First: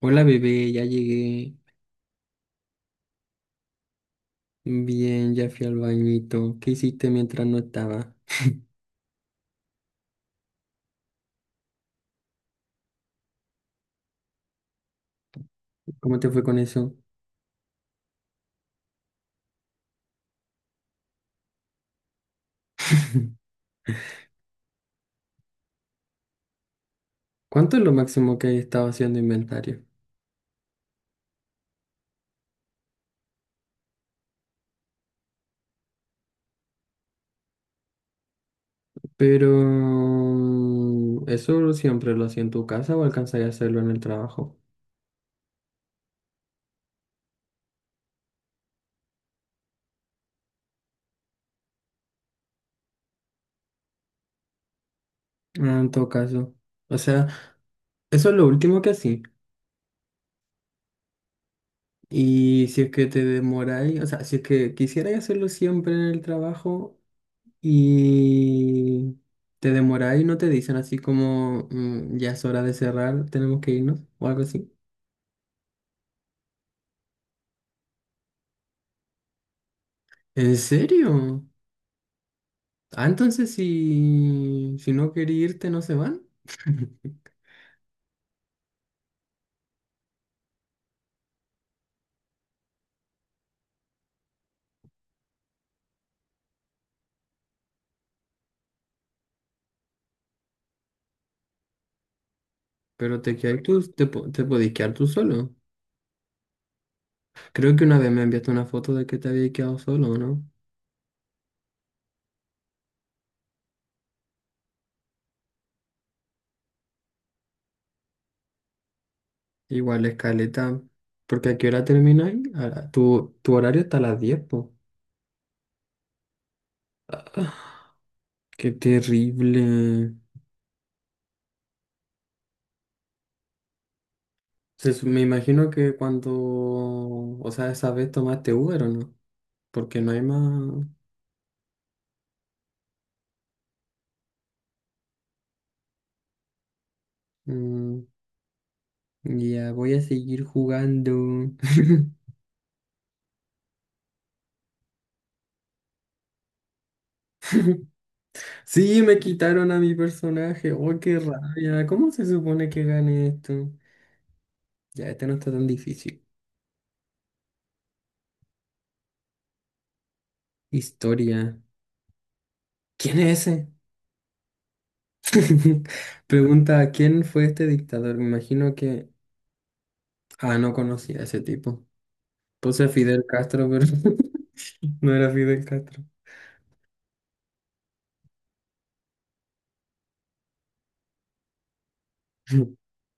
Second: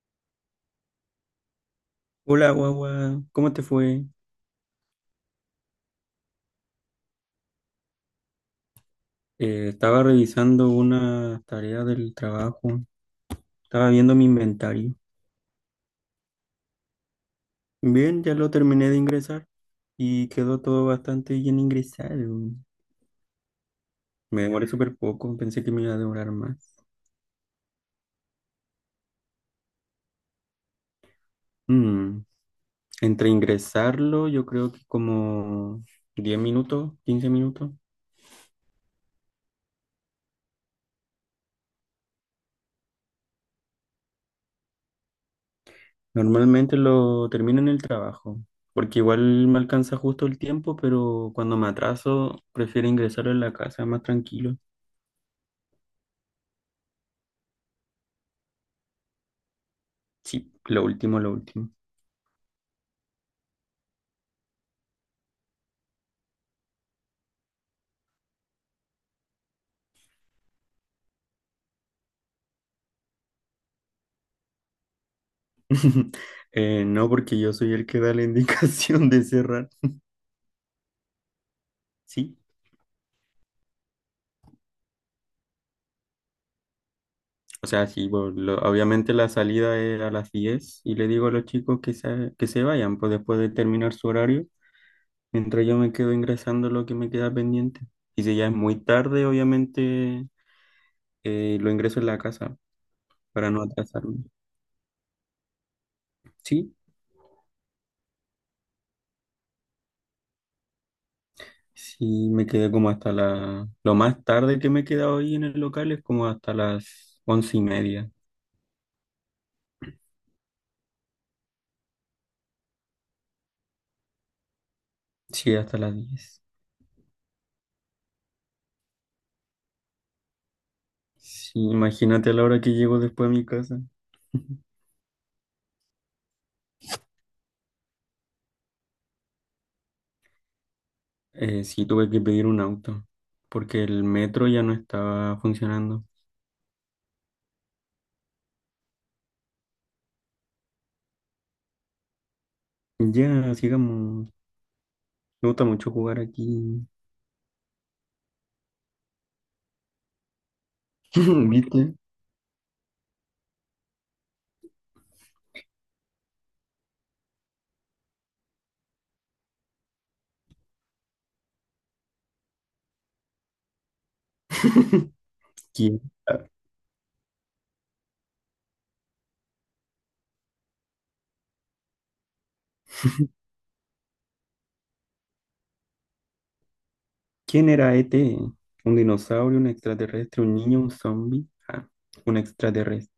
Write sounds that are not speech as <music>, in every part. Hola bebé, ya llegué. Hola, guagua, ¿cómo te fue? Bien, ya fui al bañito. ¿Qué hiciste mientras no estaba? Estaba revisando una tarea del trabajo, estaba viendo mi inventario. ¿Cómo te fue con eso? Bien, ya lo terminé de ingresar y quedó todo bastante bien ingresado. <laughs> Me demoré súper poco, pensé que me iba a demorar más. ¿Cuánto es lo máximo que he estado haciendo inventario? Mm, Entre ingresarlo, yo creo que como 10 minutos, 15 minutos. Pero eso siempre lo hacía en tu casa o alcanzaría a hacerlo en el trabajo. Normalmente lo termino en el trabajo, porque igual me alcanza justo el tiempo, pero cuando me atraso, prefiero ingresarlo en la casa, más tranquilo. Ah, en todo caso. O sea, eso es lo último que hacía. Sí, lo último, lo último. Y si es que te demoráis, o sea, si es que quisierais hacerlo siempre en el trabajo, y te demoráis y no te dicen así como "Mm, ya es hora de cerrar, tenemos que irnos o algo así". <laughs> No, porque yo soy el que da la <laughs> indicación de cerrar. ¿En serio? Sí, Ah, entonces si no quería irte no se van. <laughs> o sea, sí, bueno, obviamente la salida es a las 10 y le digo a los chicos que se vayan, pues después de terminar su horario, mientras yo me quedo ingresando lo que me queda pendiente. Y si ya es muy tarde, obviamente lo ingreso en la casa Pero te para no quedáis tú, atrasarme. Te podéis quedar tú solo. Sí, Creo que una vez me enviaste una foto de que te habías quedado solo, ¿no? sí, me quedé como hasta la... Lo más tarde que me he quedado ahí en el local es como hasta las 11 y media. Igual escaleta. ¿Porque a qué hora termináis? Tu horario está a las 10, po. Sí, hasta las 10. Qué terrible. Sí, imagínate a la hora que llego después a mi casa. <laughs> Me imagino que cuando, o sea, esa vez tomaste Uber o no, porque no hay más. Sí, tuve que pedir un auto porque el metro ya no estaba funcionando. Mm, ya voy a seguir jugando. <laughs> Ya, sigamos. Me gusta mucho jugar aquí. Sí, me quitaron a mi personaje. Oh, qué <laughs> rabia. ¿Viste? ¿Cómo se supone que gane esto? Ya, este no está tan difícil. Historia. ¿Quién es ese? <laughs> <laughs> ¿Quién, ah, Pregunta, ¿quién fue este dictador? Me imagino que. Ah, no conocía a ese tipo. Puse a Fidel Castro, pero <laughs> no era Fidel Castro. Quién era ET? ¿Un dinosaurio, un extraterrestre, un niño, un zombie? Ah, un <laughs> extraterrestre.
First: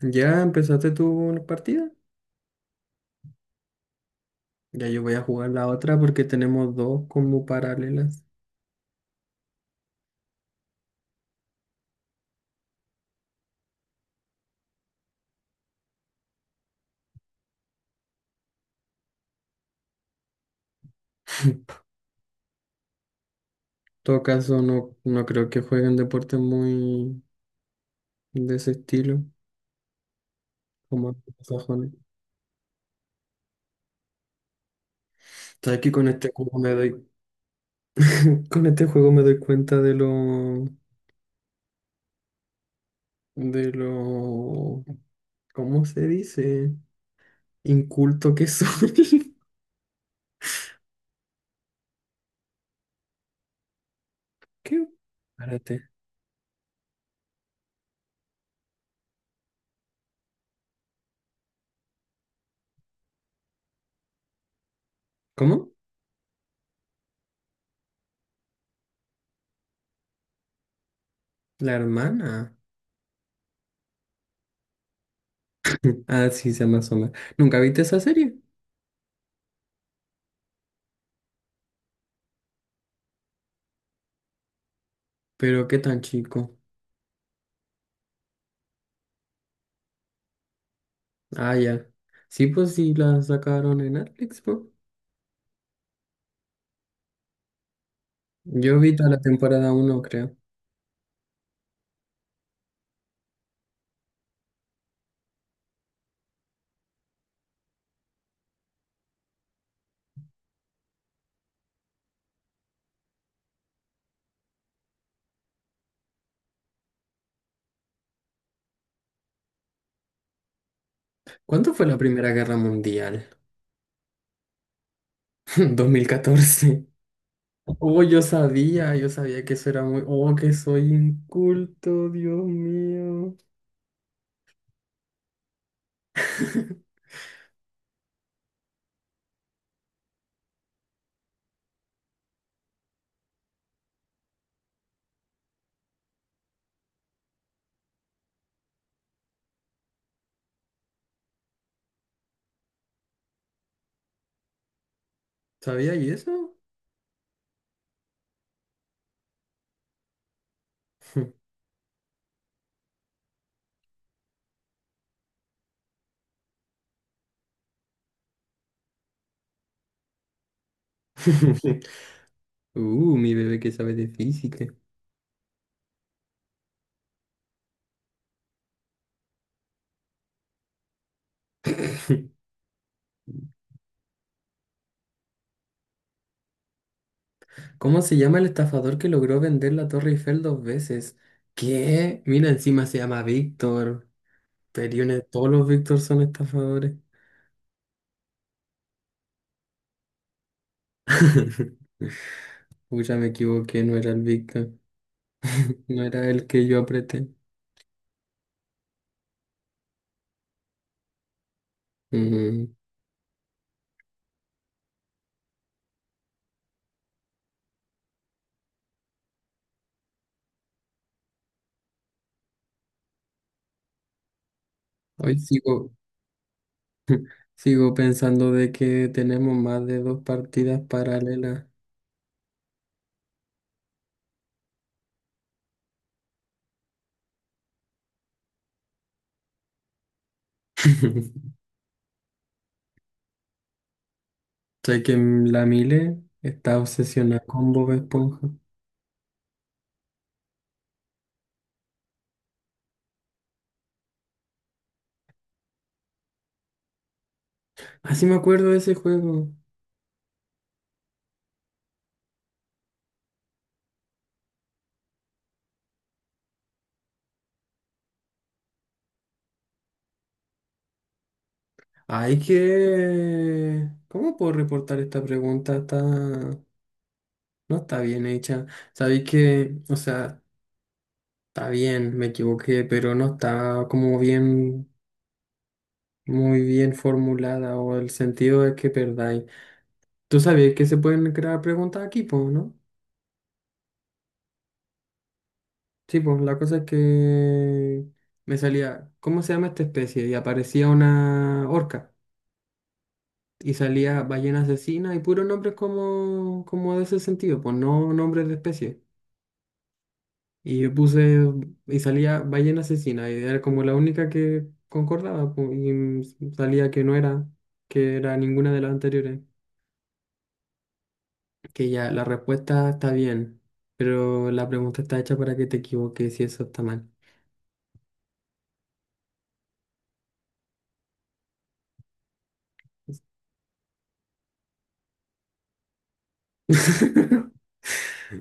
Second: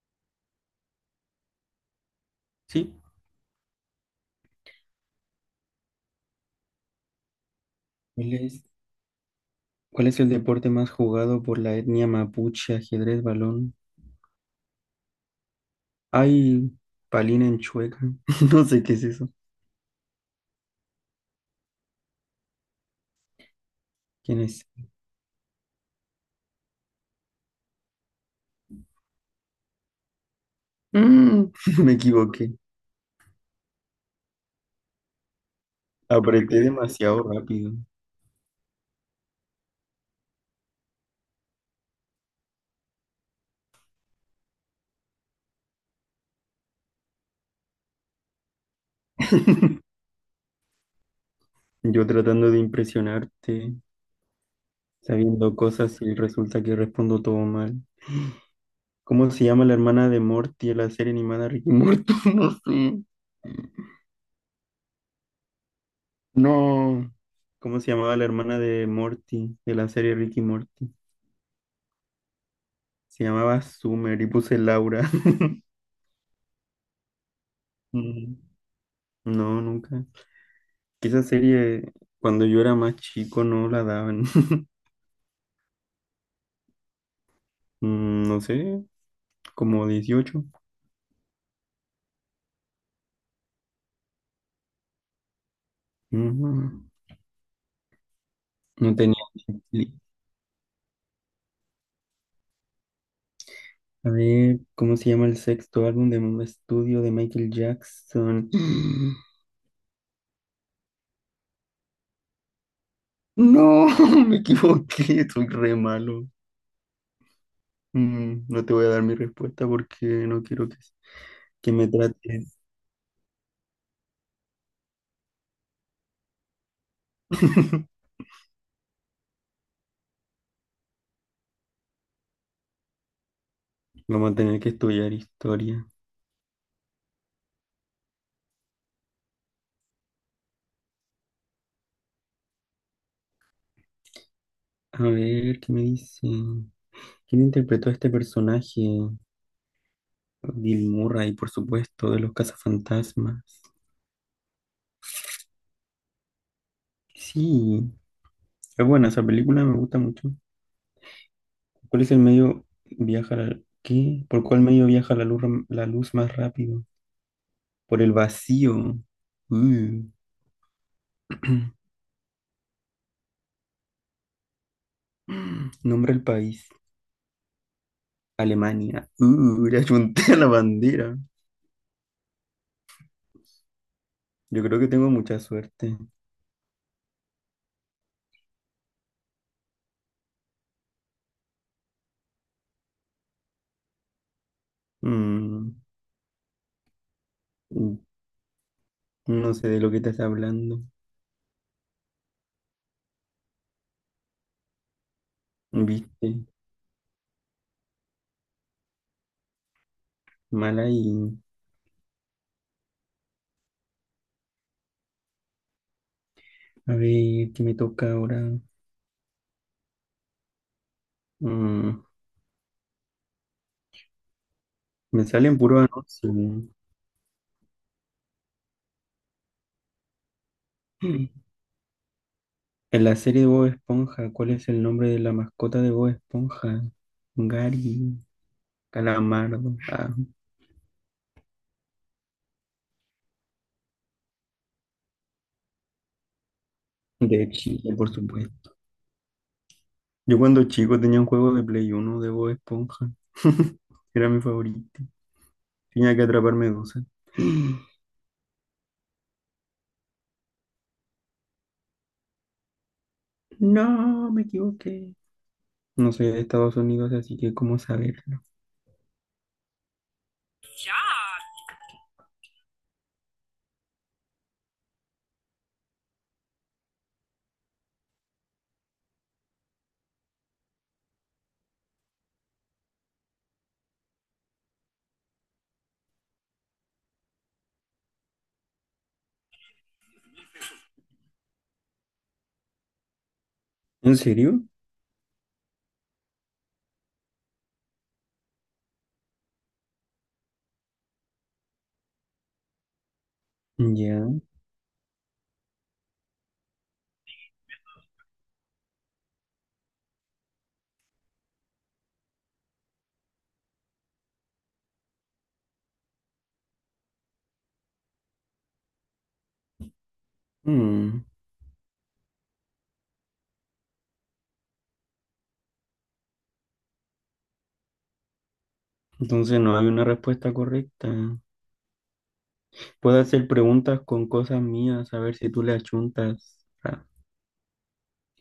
Ya empezaste tú una partida. Sí. Ya yo voy a jugar la otra porque tenemos dos como paralelas. ¿Cuál es, cuál es el deporte más jugado por la etnia mapuche? Ajedrez, balón. Ay, palina en chueca. <laughs> No sé qué es eso. <laughs> En todo ¿Quién caso, es no, no creo que jueguen deportes muy de ese estilo, como Mm, <laughs> sajones. me equivoqué. Sabes que con este juego Apreté <laughs> me doy, demasiado rápido. <laughs> con este juego me doy cuenta de lo, de lo, ¿cómo se dice? Inculto que soy. Yo tratando de impresionarte, <laughs> ¿Qué? sabiendo Espérate. cosas y resulta que respondo todo mal. ¿Cómo se llama la hermana de Morty en la serie animada Ricky Morty? <laughs> No sé. ¿Cómo? No. ¿Cómo se llamaba la hermana de Morty de la serie Ricky Morty? La hermana. <laughs> Se llamaba Summer y puse Laura. <laughs> Ah, sí, se llama asoma. ¿Nunca viste esa Mm, serie? No, nunca. Que Esa serie, cuando yo era más chico, no la daban. <laughs> Pero qué tan chico. No sé, como 18. Ah, ya. Sí, pues sí, la sacaron en Netflix, ¿no? Mm, Yo No vi toda tenía. la temporada ni- uno creo. A ver, ¿cómo se llama el sexto álbum de un estudio de Michael Jackson? <gasps> No, <laughs> me equivoqué, soy re malo. Mm, no te voy a dar mi respuesta porque no quiero que ¿Cuándo fue me la Primera Guerra trates. Mundial? <laughs> 2014. Oh, <laughs> yo sabía que eso era muy. Oh, que soy inculto, Dios mío. Vamos a tener que estudiar historia. <laughs> A ver, ¿qué me dicen? ¿Quién interpretó a este personaje? Bill Murray, por supuesto, de los cazafantasmas. ¿Sabía y eso? Sí, es buena esa película, me gusta mucho. ¿Cuál es el medio viaja la, ¿qué? ¿Por cuál medio viaja la luz más rápido? Por el vacío. Uh. <laughs> <clears throat> Mi bebé que sabe de física. Nombre del país. Alemania. Le achunté a <laughs> la bandera. <laughs> Yo creo que tengo mucha suerte. ¿Cómo se llama el estafador que logró vender la Torre Eiffel dos veces? ¿Qué? Mira, encima se llama Víctor. Periones, todos los Mm, Víctor son estafadores. mm, no sé de lo que estás hablando. <laughs> Pucha, me equivoqué, no era el Víctor. No era Viste, el que yo apreté. mala y... Mm, A ver, ¿qué me toca ahora? Mm, Me Hoy salen puro anuncios. <laughs> sigo pensando de que tenemos más de dos partidas paralelas. En la serie de Bob Esponja, ¿cuál es el nombre de la mascota de Bob Esponja? Gary, Calamardo, ah, <laughs> Sé que la Mile está obsesionada de con Bob Chile, por Esponja. supuesto. Yo cuando chico tenía un juego de Play uno de Bob Esponja. <laughs> Era mi favorito. Tenía que atrapar medusas. <gasps> Ah, sí me acuerdo de ese juego. No, me equivoqué. No soy de Estados Unidos, así que ¿cómo saberlo? Hay que. ¿Cómo puedo reportar esta pregunta? Está. No está bien hecha. Sabéis que, o sea, está bien, me equivoqué, pero no está como bien, muy bien formulada o el sentido es que perdáis. Tú sabías que se pueden crear preguntas aquí, pues, ¿no? ¿En serio? Sí, pues la cosa es que me salía, ¿cómo se llama esta especie? Y aparecía una orca y salía Ya. ballena asesina y puros nombres como de ese sentido, pues no nombres de especie. Y yo puse, y salía ballena asesina, y era como la única que concordaba, y salía que no era, que era ninguna de las anteriores. Mm, Que ya, la respuesta está bien, pero la pregunta está hecha para que te equivoques y eso está mal. Entonces no hay una respuesta correcta. Puedo hacer preguntas con cosas mías, a ver si tú le achuntas. Ah. <laughs>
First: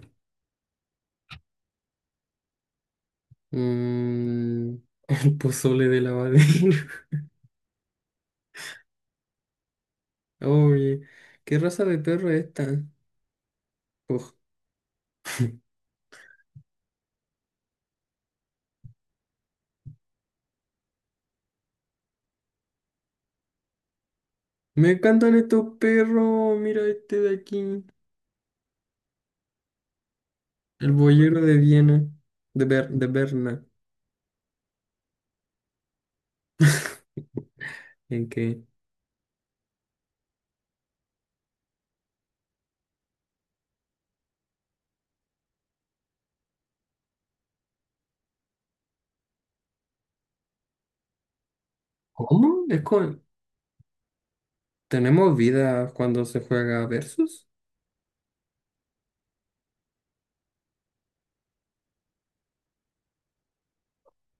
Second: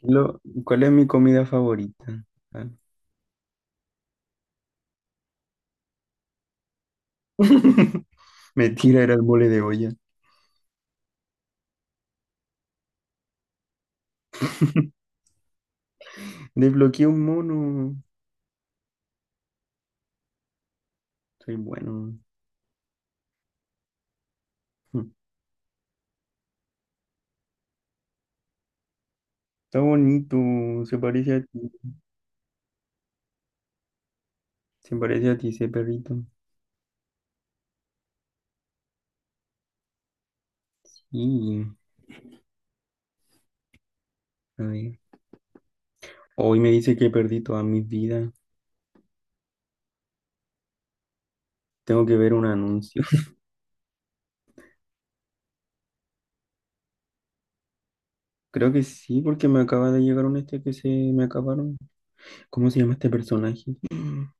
¿Cuál es mi comida favorita? Ah, Mm, el pozole de lavadero. <laughs> mentira, era el mole de olla. <laughs> Oye, ¿qué raza de perro es esta? Uf, <laughs> Desbloqueé un mono. Soy bueno. me Hmm. encantan estos perros. Mira este de aquí. Está bonito. El Se parece boyero a ti. de Viena. De Berna. Se parece a ti ese perrito. ¿En qué? Y, a ver. Hoy me dice que perdí toda mi vida. Tengo que ver un ¿Cómo? Anuncio. <laughs> ¿Tenemos vida cuando se juega versus? Creo que sí, porque me acaba de llegar un este que se me acabaron. ¿Cómo se llama este personaje? <gasps>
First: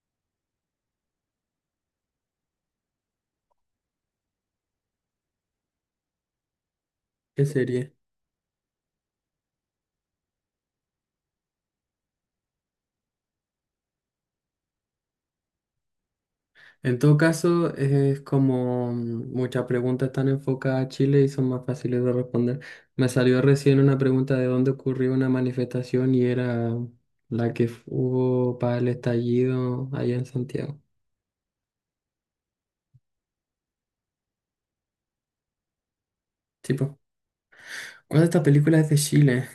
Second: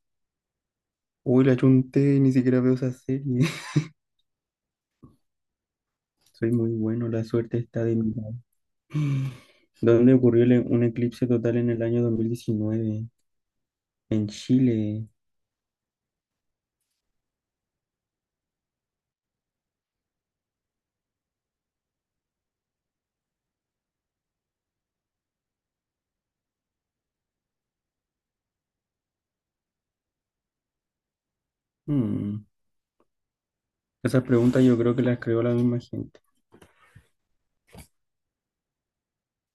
Uy, la chunté, ni siquiera veo esa serie. <laughs> Soy muy bueno, la ¿Qué suerte está serie? de mi lado. ¿Dónde ocurrió un eclipse total en el año 2019? En Chile. En todo caso, es como muchas preguntas están enfocadas a Chile y son más fáciles de responder. Me salió recién una pregunta de dónde ocurrió una manifestación y era la que hubo para el estallido allá en Santiago. Mm, Esas preguntas yo creo que las creó la misma gente. Tipo, ¿cuál de estas películas es de Chile?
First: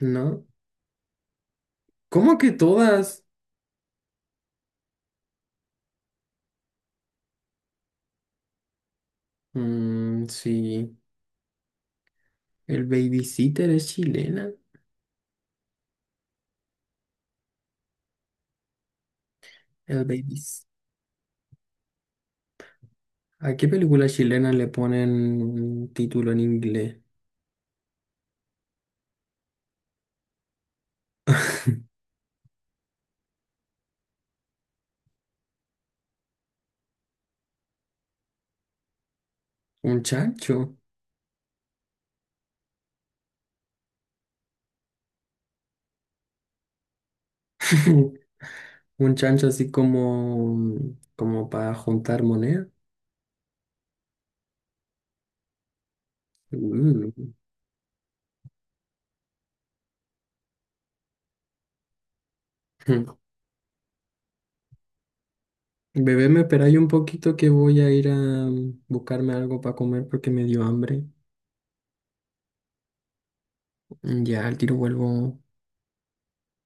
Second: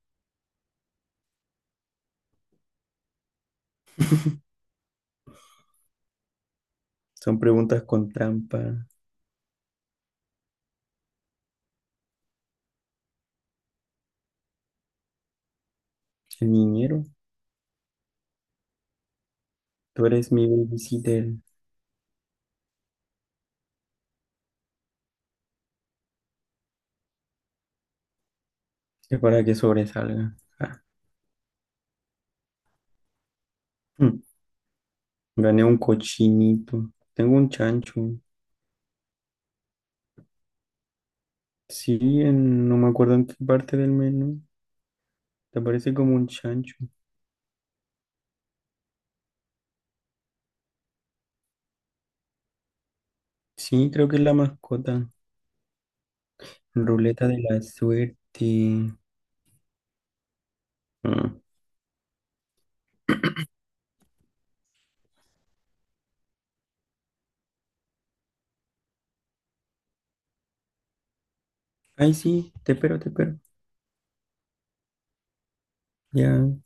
¿No? ¿Cómo que todas? Son preguntas con trampa. Mm, sí. El Babysitter es chilena. El niñero, El tú eres baby. mi babysitter. ¿A qué película chilena le ponen un título en inglés? Es para que sobresalga. Ah, mm, Gané un cochinito. Tengo un chancho. ¿Un chancho? Sí, no me acuerdo en qué parte del menú. Te parece como un chancho. <laughs> ¿Un chancho así como para juntar moneda? Sí, creo que es la mascota. Mm. Ruleta de la suerte. Ah. <laughs> Bebé, me esperáis un poquito que voy a ir a buscarme algo para comer porque me dio hambre. Ay, sí, te espero, te espero. Ya, al tiro vuelvo. Ya,